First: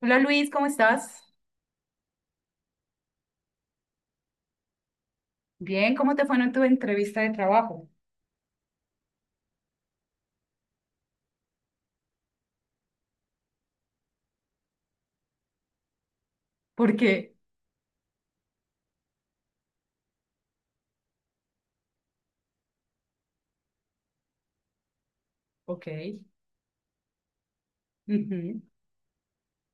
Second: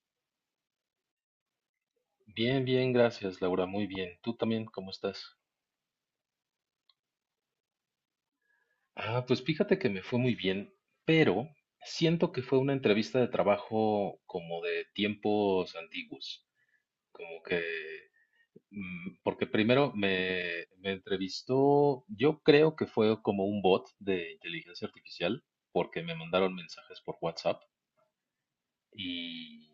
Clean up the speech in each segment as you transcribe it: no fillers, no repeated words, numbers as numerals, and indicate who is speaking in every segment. Speaker 1: Hola Luis, ¿cómo estás?
Speaker 2: Bien, bien, gracias, Laura, muy bien. ¿Tú también cómo estás?
Speaker 1: Bien, ¿cómo te fue en tu entrevista de trabajo?
Speaker 2: Ah, pues fíjate que me fue muy bien, pero siento que fue una entrevista de trabajo como de tiempos antiguos,
Speaker 1: Porque,
Speaker 2: como que, porque primero me entrevistó, yo creo que fue como un bot de inteligencia artificial,
Speaker 1: ok,
Speaker 2: porque me mandaron mensajes por WhatsApp.
Speaker 1: ujú,
Speaker 2: Y,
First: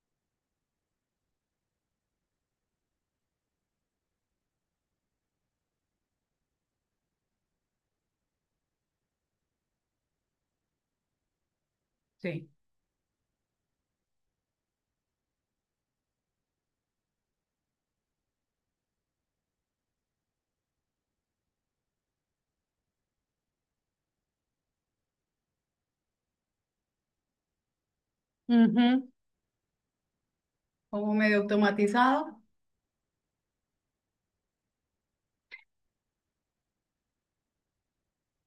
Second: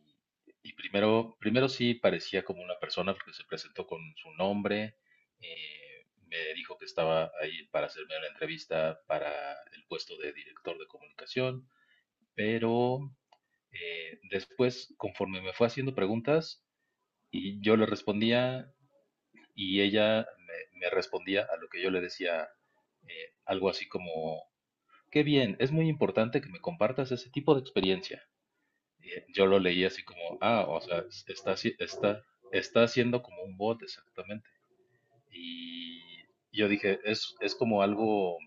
Speaker 2: y primero sí parecía como una persona porque se presentó con su nombre, me dijo que estaba ahí para hacerme la entrevista para el puesto de director de comunicación,
Speaker 1: sí,
Speaker 2: pero después, conforme me fue haciendo preguntas, y yo le respondía y ella me respondía a lo que yo le decía, algo así como, qué bien, es muy importante que me compartas ese tipo de experiencia.
Speaker 1: ujú,
Speaker 2: Yo lo leí así como, ah, o sea,
Speaker 1: como medio
Speaker 2: está,
Speaker 1: automatizado,
Speaker 2: está haciendo como un bot exactamente. Y yo dije, es como algo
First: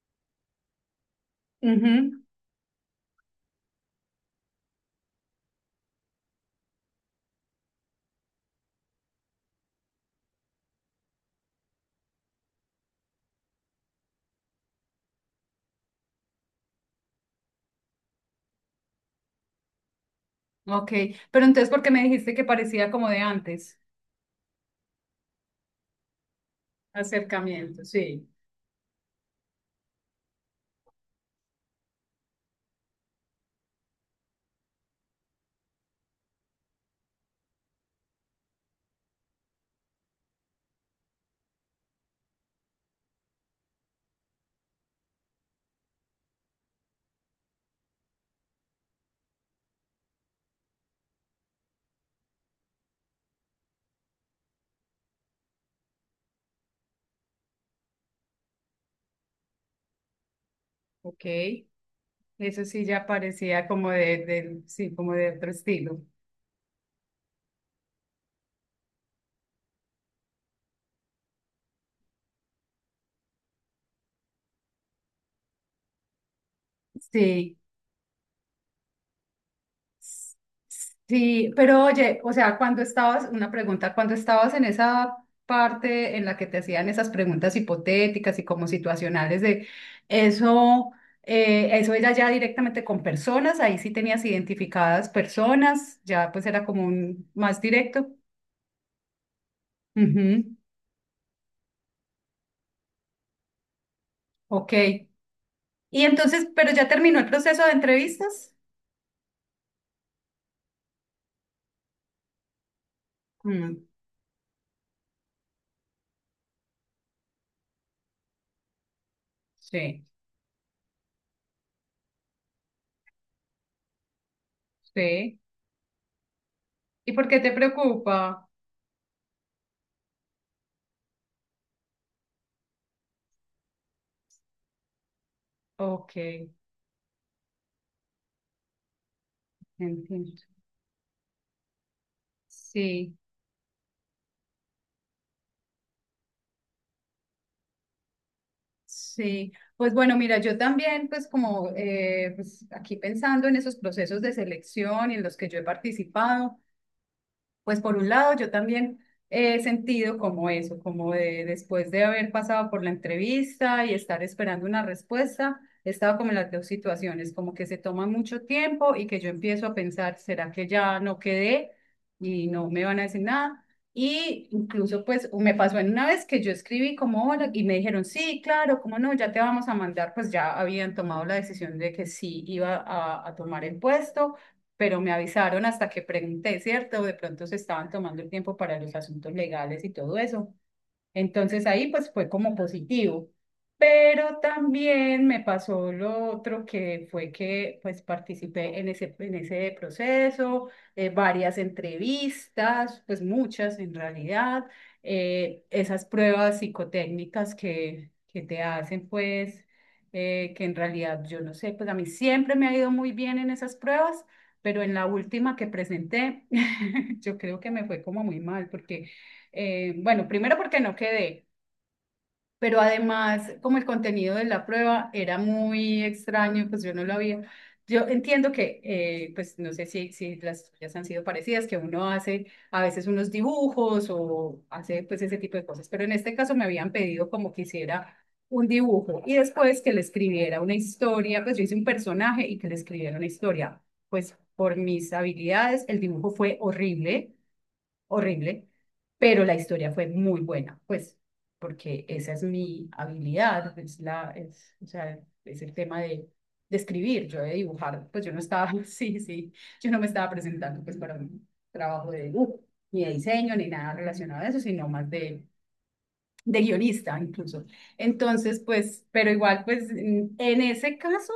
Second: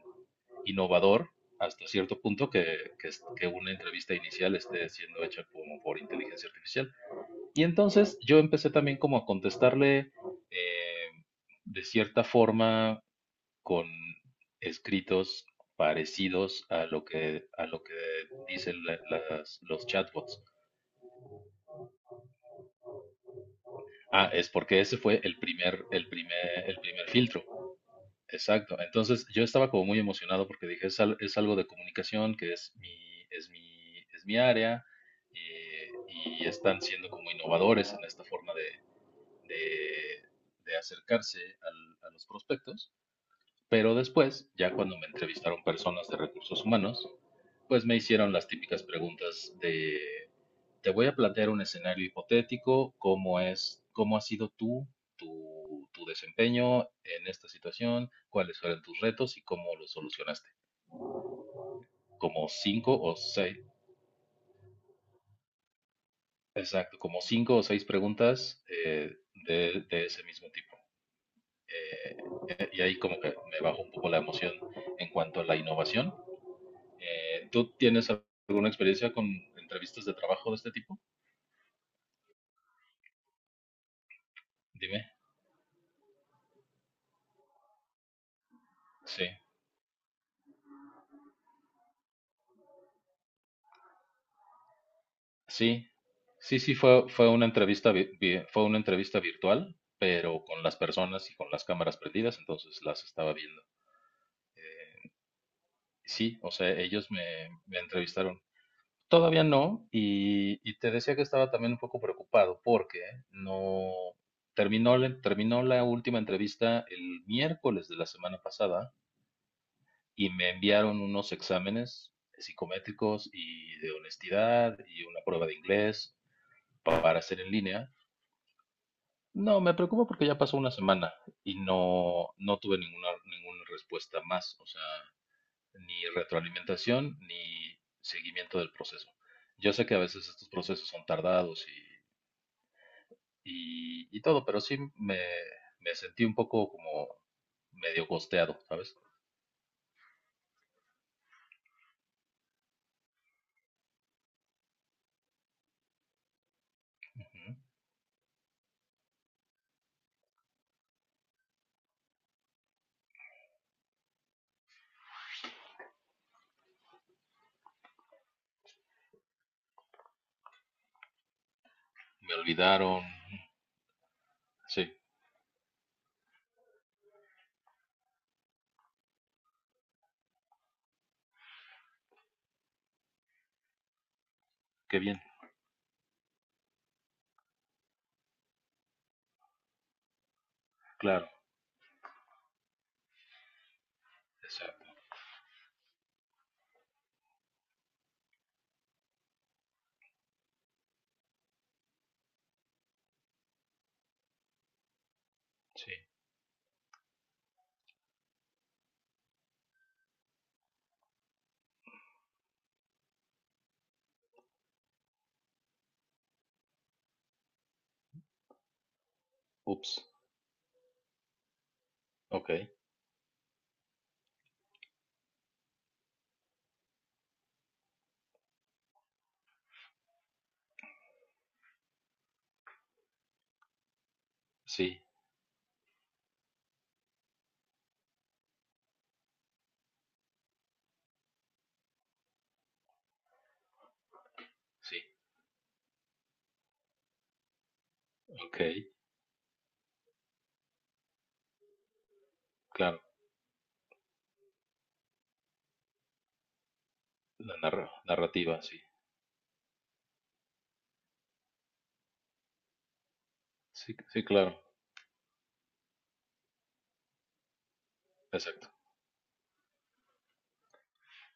Speaker 2: innovador hasta cierto
Speaker 1: ujú,
Speaker 2: punto que una entrevista inicial esté siendo hecha como por inteligencia artificial. Y entonces yo empecé también como a contestarle eh, de cierta forma con escritos parecidos a a lo que dicen los chatbots.
Speaker 1: ok, pero entonces, ¿por qué me dijiste que parecía como de antes?
Speaker 2: Ah, es porque ese fue el primer filtro.
Speaker 1: Acercamiento, sí,
Speaker 2: Exacto. Entonces yo estaba como muy emocionado porque dije, es algo de comunicación que es mi área, y están siendo como innovadores en esta forma de- de acercarse a los prospectos. Pero después, ya cuando me entrevistaron personas de recursos humanos, pues me hicieron las típicas preguntas de te voy a plantear un escenario hipotético, cómo es, cómo ha sido tu desempeño en esta situación, cuáles fueron tus retos y cómo los solucionaste.
Speaker 1: ok,
Speaker 2: Como
Speaker 1: eso sí
Speaker 2: cinco
Speaker 1: ya
Speaker 2: o seis,
Speaker 1: parecía como de, sí, como de otro estilo,
Speaker 2: exacto, como cinco o seis preguntas, de ese mismo tipo. Eh, y ahí como que me bajó un poco la emoción en cuanto a la innovación.
Speaker 1: sí.
Speaker 2: ¿Tú tienes alguna experiencia con entrevistas de trabajo de este tipo?
Speaker 1: Sí, pero oye, o sea, cuando estabas, una pregunta, cuando estabas en
Speaker 2: Dime.
Speaker 1: esa parte en la que te hacían esas preguntas hipotéticas y como
Speaker 2: Sí.
Speaker 1: situacionales de eso, eso era ya directamente con personas, ahí sí tenías identificadas
Speaker 2: Sí,
Speaker 1: personas, ya pues
Speaker 2: sí,
Speaker 1: era
Speaker 2: sí,
Speaker 1: como
Speaker 2: fue
Speaker 1: un
Speaker 2: una
Speaker 1: más
Speaker 2: entrevista,
Speaker 1: directo.
Speaker 2: fue una entrevista virtual, pero
Speaker 1: Ujú,
Speaker 2: con las personas y con las cámaras prendidas, entonces las estaba viendo.
Speaker 1: ok. Y
Speaker 2: Sí,
Speaker 1: entonces,
Speaker 2: o sea,
Speaker 1: pero ya
Speaker 2: ellos
Speaker 1: terminó el proceso de
Speaker 2: me entrevistaron.
Speaker 1: entrevistas.
Speaker 2: Todavía no, y te decía que estaba también un poco preocupado porque
Speaker 1: Mm,
Speaker 2: no terminó, terminó la última entrevista el miércoles de la semana pasada
Speaker 1: sí,
Speaker 2: y me enviaron unos exámenes psicométricos y de honestidad y una
Speaker 1: sí.
Speaker 2: prueba de inglés
Speaker 1: ¿Y
Speaker 2: para
Speaker 1: por qué
Speaker 2: hacer
Speaker 1: te
Speaker 2: en línea.
Speaker 1: preocupa?
Speaker 2: No, me preocupa porque ya pasó una semana y no, no tuve ninguna respuesta más, o sea, ni
Speaker 1: Ok,
Speaker 2: retroalimentación ni seguimiento del proceso. Yo sé que a veces
Speaker 1: entiendo.
Speaker 2: estos procesos son tardados
Speaker 1: Sí.
Speaker 2: y todo, pero sí me sentí un poco como medio costeado, ¿sabes?
Speaker 1: Sí, pues bueno, mira, yo también, pues como pues, aquí pensando en esos procesos de selección y en los que yo he participado,
Speaker 2: Ujú.
Speaker 1: pues por un lado, yo también he sentido como eso, como de después de haber pasado por la entrevista y estar esperando una respuesta, he estado como en las dos situaciones, como que se toma mucho tiempo y que yo empiezo a pensar, ¿será que ya no quedé
Speaker 2: Me
Speaker 1: y no me van a
Speaker 2: olvidaron.
Speaker 1: decir nada? Y
Speaker 2: Sí,
Speaker 1: incluso pues me pasó en una vez que yo escribí como hola y me dijeron, sí, claro, cómo no, ya te vamos a mandar, pues ya habían tomado la decisión de que sí iba a tomar el puesto, pero
Speaker 2: qué
Speaker 1: me
Speaker 2: bien,
Speaker 1: avisaron hasta que pregunté, ¿cierto? De pronto se estaban tomando el tiempo para los asuntos legales y todo eso.
Speaker 2: claro,
Speaker 1: Entonces ahí pues fue como positivo. Pero
Speaker 2: exacto,
Speaker 1: también me pasó lo otro que fue que pues participé en ese proceso, varias entrevistas, pues muchas en realidad, esas
Speaker 2: sí.
Speaker 1: pruebas psicotécnicas que te hacen pues, que en realidad yo no sé, pues a mí siempre me ha ido muy bien en esas pruebas, pero en la última que presenté, yo creo que me fue como muy mal porque...
Speaker 2: Ups,
Speaker 1: bueno, primero porque no quedé,
Speaker 2: ok,
Speaker 1: pero además como el contenido de la prueba era muy extraño, pues yo no lo había. Yo entiendo que, pues no sé si, si las tuyas han sido parecidas, que uno hace a veces unos dibujos o
Speaker 2: sí,
Speaker 1: hace pues ese tipo de cosas, pero en este caso me habían pedido como que hiciera un dibujo y después que le escribiera una historia, pues yo hice un personaje y que le escribiera una historia. Pues por
Speaker 2: sí,
Speaker 1: mis habilidades el dibujo fue horrible
Speaker 2: ok,
Speaker 1: horrible, pero la historia fue muy buena, pues, porque esa es mi
Speaker 2: claro,
Speaker 1: habilidad, es la, es, o sea, es el tema de escribir, yo de
Speaker 2: la
Speaker 1: dibujar, pues yo no
Speaker 2: narrativa,
Speaker 1: estaba,
Speaker 2: sí,
Speaker 1: sí, sí, yo no me estaba presentando pues para un trabajo de dibujo, ni de diseño, ni nada
Speaker 2: sí, sí,
Speaker 1: relacionado a eso,
Speaker 2: claro,
Speaker 1: sino más de guionista incluso. Entonces,
Speaker 2: exacto.
Speaker 1: pues, pero igual, pues, en ese caso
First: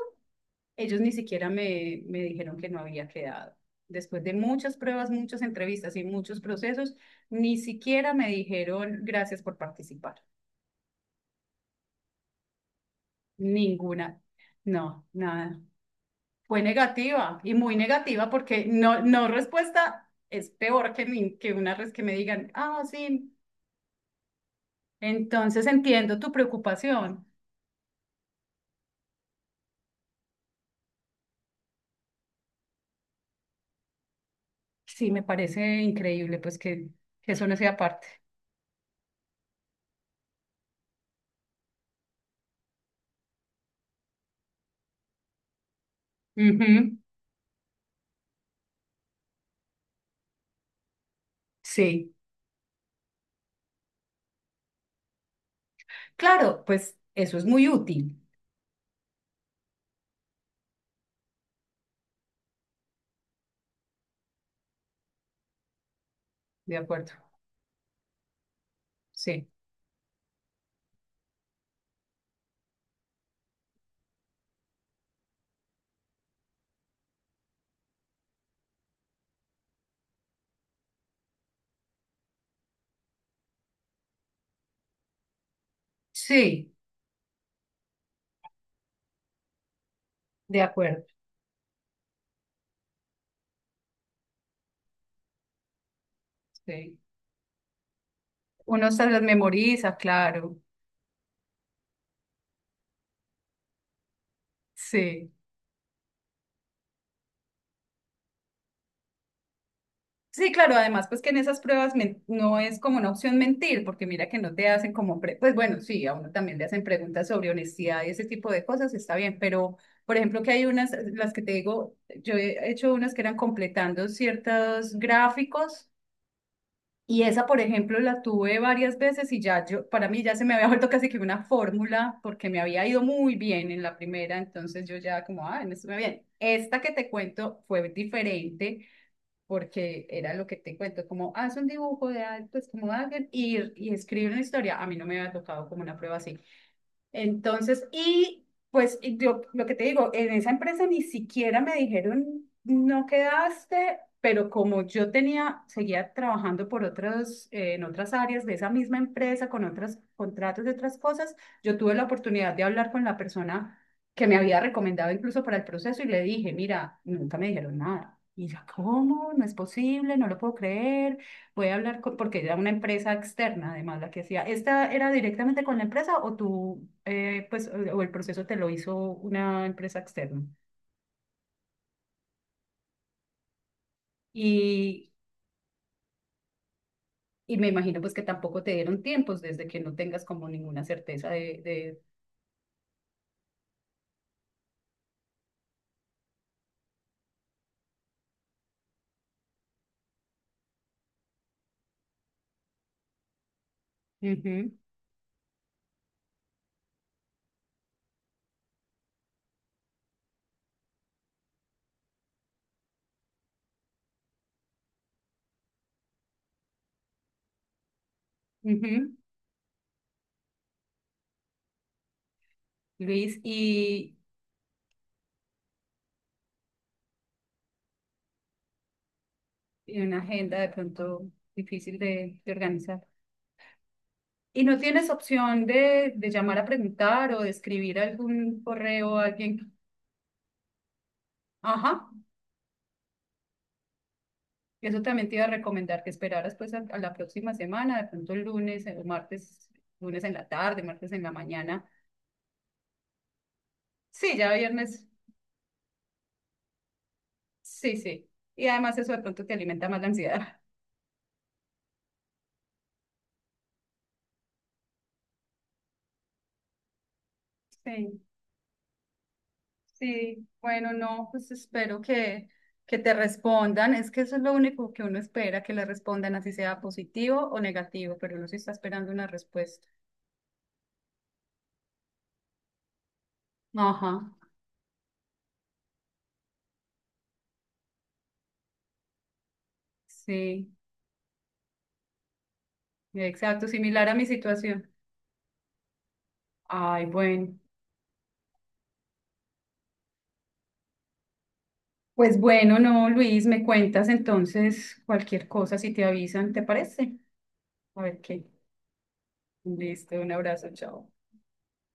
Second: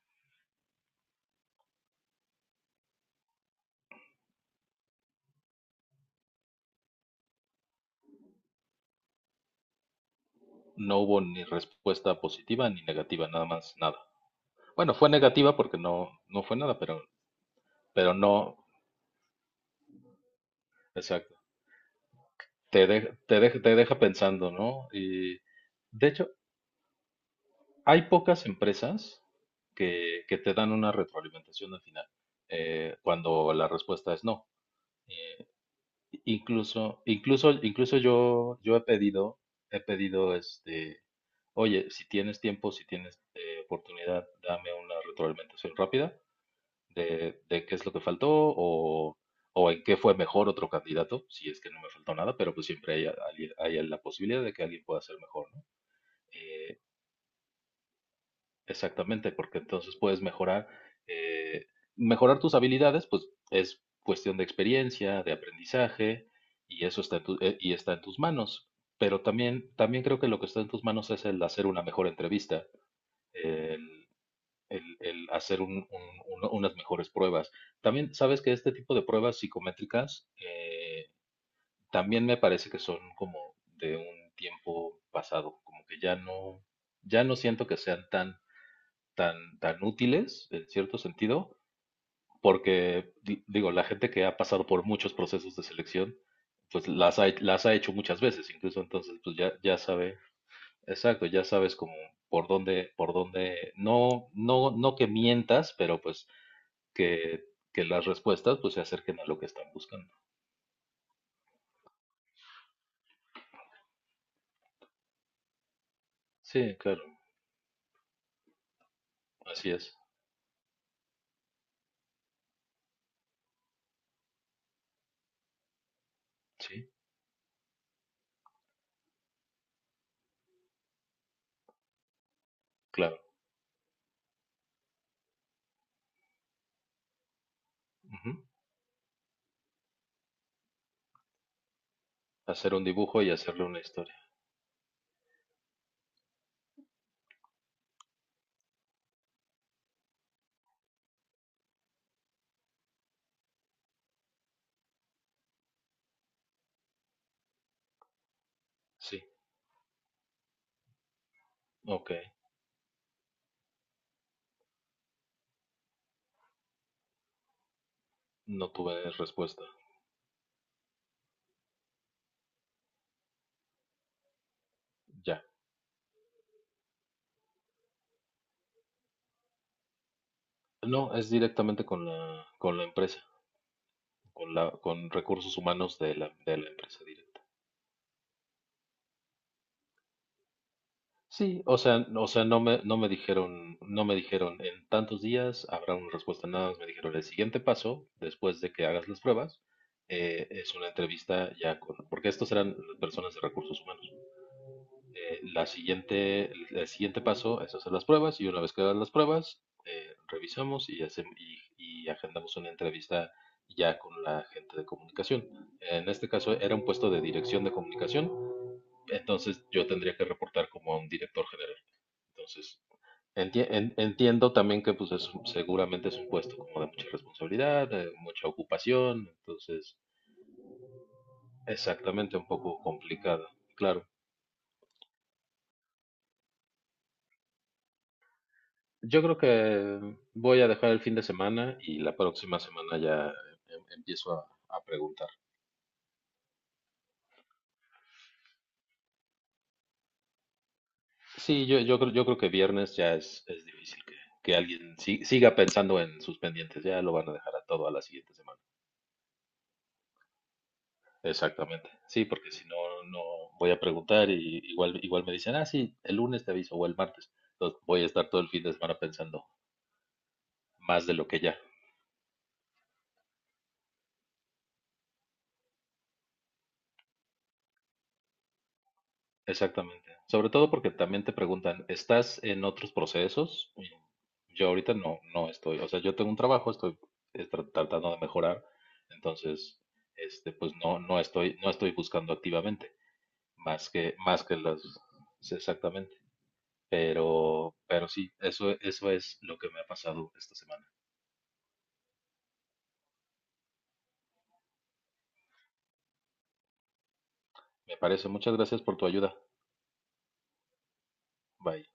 Speaker 1: ellos ni siquiera me, me dijeron que no había quedado. Después de muchas pruebas, muchas entrevistas y muchos procesos, ni siquiera me dijeron gracias por participar.
Speaker 2: No hubo ni respuesta positiva ni negativa, nada más nada.
Speaker 1: Ninguna.
Speaker 2: Bueno,
Speaker 1: No,
Speaker 2: fue negativa
Speaker 1: nada.
Speaker 2: porque no, no fue
Speaker 1: Fue
Speaker 2: nada,
Speaker 1: negativa y muy
Speaker 2: pero
Speaker 1: negativa
Speaker 2: no,
Speaker 1: porque no, no respuesta es peor que,
Speaker 2: exacto.
Speaker 1: que una vez que me digan, ah, sí,
Speaker 2: Te deja pensando, ¿no? Y
Speaker 1: entonces
Speaker 2: de
Speaker 1: entiendo
Speaker 2: hecho,
Speaker 1: tu preocupación.
Speaker 2: hay pocas empresas que te dan una retroalimentación al final, cuando la respuesta es no.
Speaker 1: Sí, me
Speaker 2: Eh,
Speaker 1: parece increíble pues que eso no sea
Speaker 2: incluso
Speaker 1: parte.
Speaker 2: yo, yo he pedido este, oye, si tienes tiempo, si tienes oportunidad, dame una retroalimentación rápida
Speaker 1: Ujú,
Speaker 2: de qué es lo que faltó o en qué fue mejor otro candidato, si es que no me
Speaker 1: sí.
Speaker 2: faltó nada, pero pues siempre hay, alguien- hay la posibilidad de que alguien pueda ser mejor, ¿no?
Speaker 1: Claro,
Speaker 2: Eh,
Speaker 1: pues eso es muy útil.
Speaker 2: Exactamente, porque entonces puedes mejorar, eh, mejorar tus habilidades, pues es cuestión de experiencia, de aprendizaje,
Speaker 1: De
Speaker 2: y eso
Speaker 1: acuerdo.
Speaker 2: está y está en tus manos. Pero
Speaker 1: Sí,
Speaker 2: también, también creo que lo que está en tus manos es el hacer una mejor entrevista, el el hacer unas mejores pruebas. También sabes que este tipo de pruebas psicométricas, también me parece que son como de un tiempo pasado, como que ya no,
Speaker 1: sí,
Speaker 2: ya no siento que sean tan útiles
Speaker 1: de
Speaker 2: en cierto
Speaker 1: acuerdo.
Speaker 2: sentido, porque digo, la gente que ha pasado por muchos procesos de selección, pues
Speaker 1: Sí.
Speaker 2: las ha hecho muchas veces, incluso
Speaker 1: Uno se
Speaker 2: entonces
Speaker 1: las
Speaker 2: pues ya, ya
Speaker 1: memoriza,
Speaker 2: sabe,
Speaker 1: claro.
Speaker 2: exacto, ya sabes como por dónde, no que
Speaker 1: Sí.
Speaker 2: mientas, pero pues que, que las respuestas pues se acerquen a lo que están buscando.
Speaker 1: Sí, claro, además, pues que en esas pruebas no es como una opción mentir, porque mira que no te hacen como, pues bueno, sí, a uno también le
Speaker 2: Sí,
Speaker 1: hacen
Speaker 2: claro,
Speaker 1: preguntas sobre honestidad y ese tipo de cosas, está bien,
Speaker 2: así
Speaker 1: pero
Speaker 2: es.
Speaker 1: por ejemplo que hay unas, las que te digo, yo he hecho unas que eran completando ciertos gráficos.
Speaker 2: Sí,
Speaker 1: Y esa, por ejemplo, la tuve varias veces y ya yo, para mí ya se me había vuelto casi que una fórmula porque me había ido
Speaker 2: claro.
Speaker 1: muy bien en la primera, entonces yo ya como, ah, me estuve bien. Esta que te cuento fue
Speaker 2: Ujú.
Speaker 1: diferente porque era lo que te cuento, como haz un dibujo de algo, pues
Speaker 2: Hacer un
Speaker 1: como
Speaker 2: dibujo
Speaker 1: alguien
Speaker 2: y hacerle una
Speaker 1: y
Speaker 2: historia.
Speaker 1: escribe una historia. A mí no me había tocado como una prueba así. Entonces, y pues y yo lo que te digo, en esa empresa ni siquiera me dijeron, no quedaste, pero como yo tenía, seguía trabajando por otros, en otras áreas de esa misma
Speaker 2: Sí,
Speaker 1: empresa, con otros contratos de otras cosas, yo tuve la
Speaker 2: ok.
Speaker 1: oportunidad de hablar con la persona que me había recomendado incluso para el proceso y le dije, mira, nunca me dijeron nada. Y ya,
Speaker 2: No tuve
Speaker 1: ¿cómo? No es
Speaker 2: respuesta.
Speaker 1: posible, no lo puedo creer, puede hablar con, porque era una empresa externa, además, la que hacía. ¿Esta era
Speaker 2: Ya.
Speaker 1: directamente con la empresa o tú, pues, o el proceso te lo hizo una empresa externa?
Speaker 2: No, es directamente con la empresa, con la,
Speaker 1: Y,
Speaker 2: con recursos humanos de de la empresa directa.
Speaker 1: y me imagino, pues, que tampoco te dieron tiempos desde que no tengas como ninguna certeza
Speaker 2: Sí,
Speaker 1: de...
Speaker 2: o sea, no no me dijeron, no me dijeron en tantos días habrá una respuesta, nada más me dijeron el siguiente paso, después de que hagas las pruebas, es una entrevista ya con, porque estos eran personas de recursos humanos.
Speaker 1: Ujú,
Speaker 2: La siguiente, el siguiente paso es hacer las pruebas y una vez que hagas las pruebas, revisamos y, hacemos, y agendamos una entrevista ya con la gente de comunicación. En este caso era un puesto de dirección de comunicación,
Speaker 1: ujú,
Speaker 2: entonces yo tendría que reportar como a un director general. Entonces,
Speaker 1: Luis,
Speaker 2: entiendo también que pues es, seguramente es un puesto como de mucha responsabilidad, de mucha ocupación, entonces
Speaker 1: y una agenda de pronto difícil
Speaker 2: exactamente un
Speaker 1: de
Speaker 2: poco
Speaker 1: organizar.
Speaker 2: complicado, claro.
Speaker 1: ¿Y no tienes opción de llamar a preguntar o de escribir algún correo
Speaker 2: Yo
Speaker 1: a
Speaker 2: creo
Speaker 1: alguien?
Speaker 2: que voy a dejar el fin de semana y
Speaker 1: Ajá.
Speaker 2: la próxima semana ya empiezo a
Speaker 1: Eso
Speaker 2: preguntar.
Speaker 1: también te iba a recomendar que esperaras pues a la próxima semana, de pronto el lunes o martes, lunes en la tarde, martes en la
Speaker 2: Sí, yo,
Speaker 1: mañana.
Speaker 2: yo creo que viernes ya es difícil
Speaker 1: Sí, ya
Speaker 2: que alguien
Speaker 1: viernes,
Speaker 2: siga pensando en sus pendientes, ya lo van a dejar a todo a
Speaker 1: sí,
Speaker 2: la
Speaker 1: sí.
Speaker 2: siguiente semana.
Speaker 1: Y además eso de pronto te alimenta más la ansiedad.
Speaker 2: Exactamente. Sí, porque si no, no voy a preguntar y igual, igual me dicen, ah, sí, el lunes te aviso o el martes. Entonces voy a
Speaker 1: Sí,
Speaker 2: estar todo el fin de semana pensando
Speaker 1: sí, bueno,
Speaker 2: más de lo
Speaker 1: no,
Speaker 2: que
Speaker 1: pues
Speaker 2: ya.
Speaker 1: espero que te respondan. Es que eso es lo único que uno espera, que le respondan, así sea positivo o negativo, pero uno sí está esperando una respuesta.
Speaker 2: Exactamente. Sobre todo porque también te preguntan, ¿estás en otros procesos? Y
Speaker 1: Ajá,
Speaker 2: yo ahorita no, no estoy. O sea, yo tengo un trabajo, estoy tratando de mejorar. Entonces, este,
Speaker 1: sí,
Speaker 2: pues no, no estoy, no estoy buscando activamente,
Speaker 1: exacto, similar a mi
Speaker 2: más que las,
Speaker 1: situación.
Speaker 2: sí, exactamente.
Speaker 1: Ay, bueno.
Speaker 2: Pero sí, eso es lo que me ha pasado esta semana.
Speaker 1: Pues bueno, no, Luis, me cuentas entonces cualquier cosa si te avisan, ¿te parece?
Speaker 2: Me
Speaker 1: A ver
Speaker 2: parece.
Speaker 1: qué.
Speaker 2: Muchas gracias por tu ayuda.
Speaker 1: Listo, un abrazo, chao.
Speaker 2: Bye.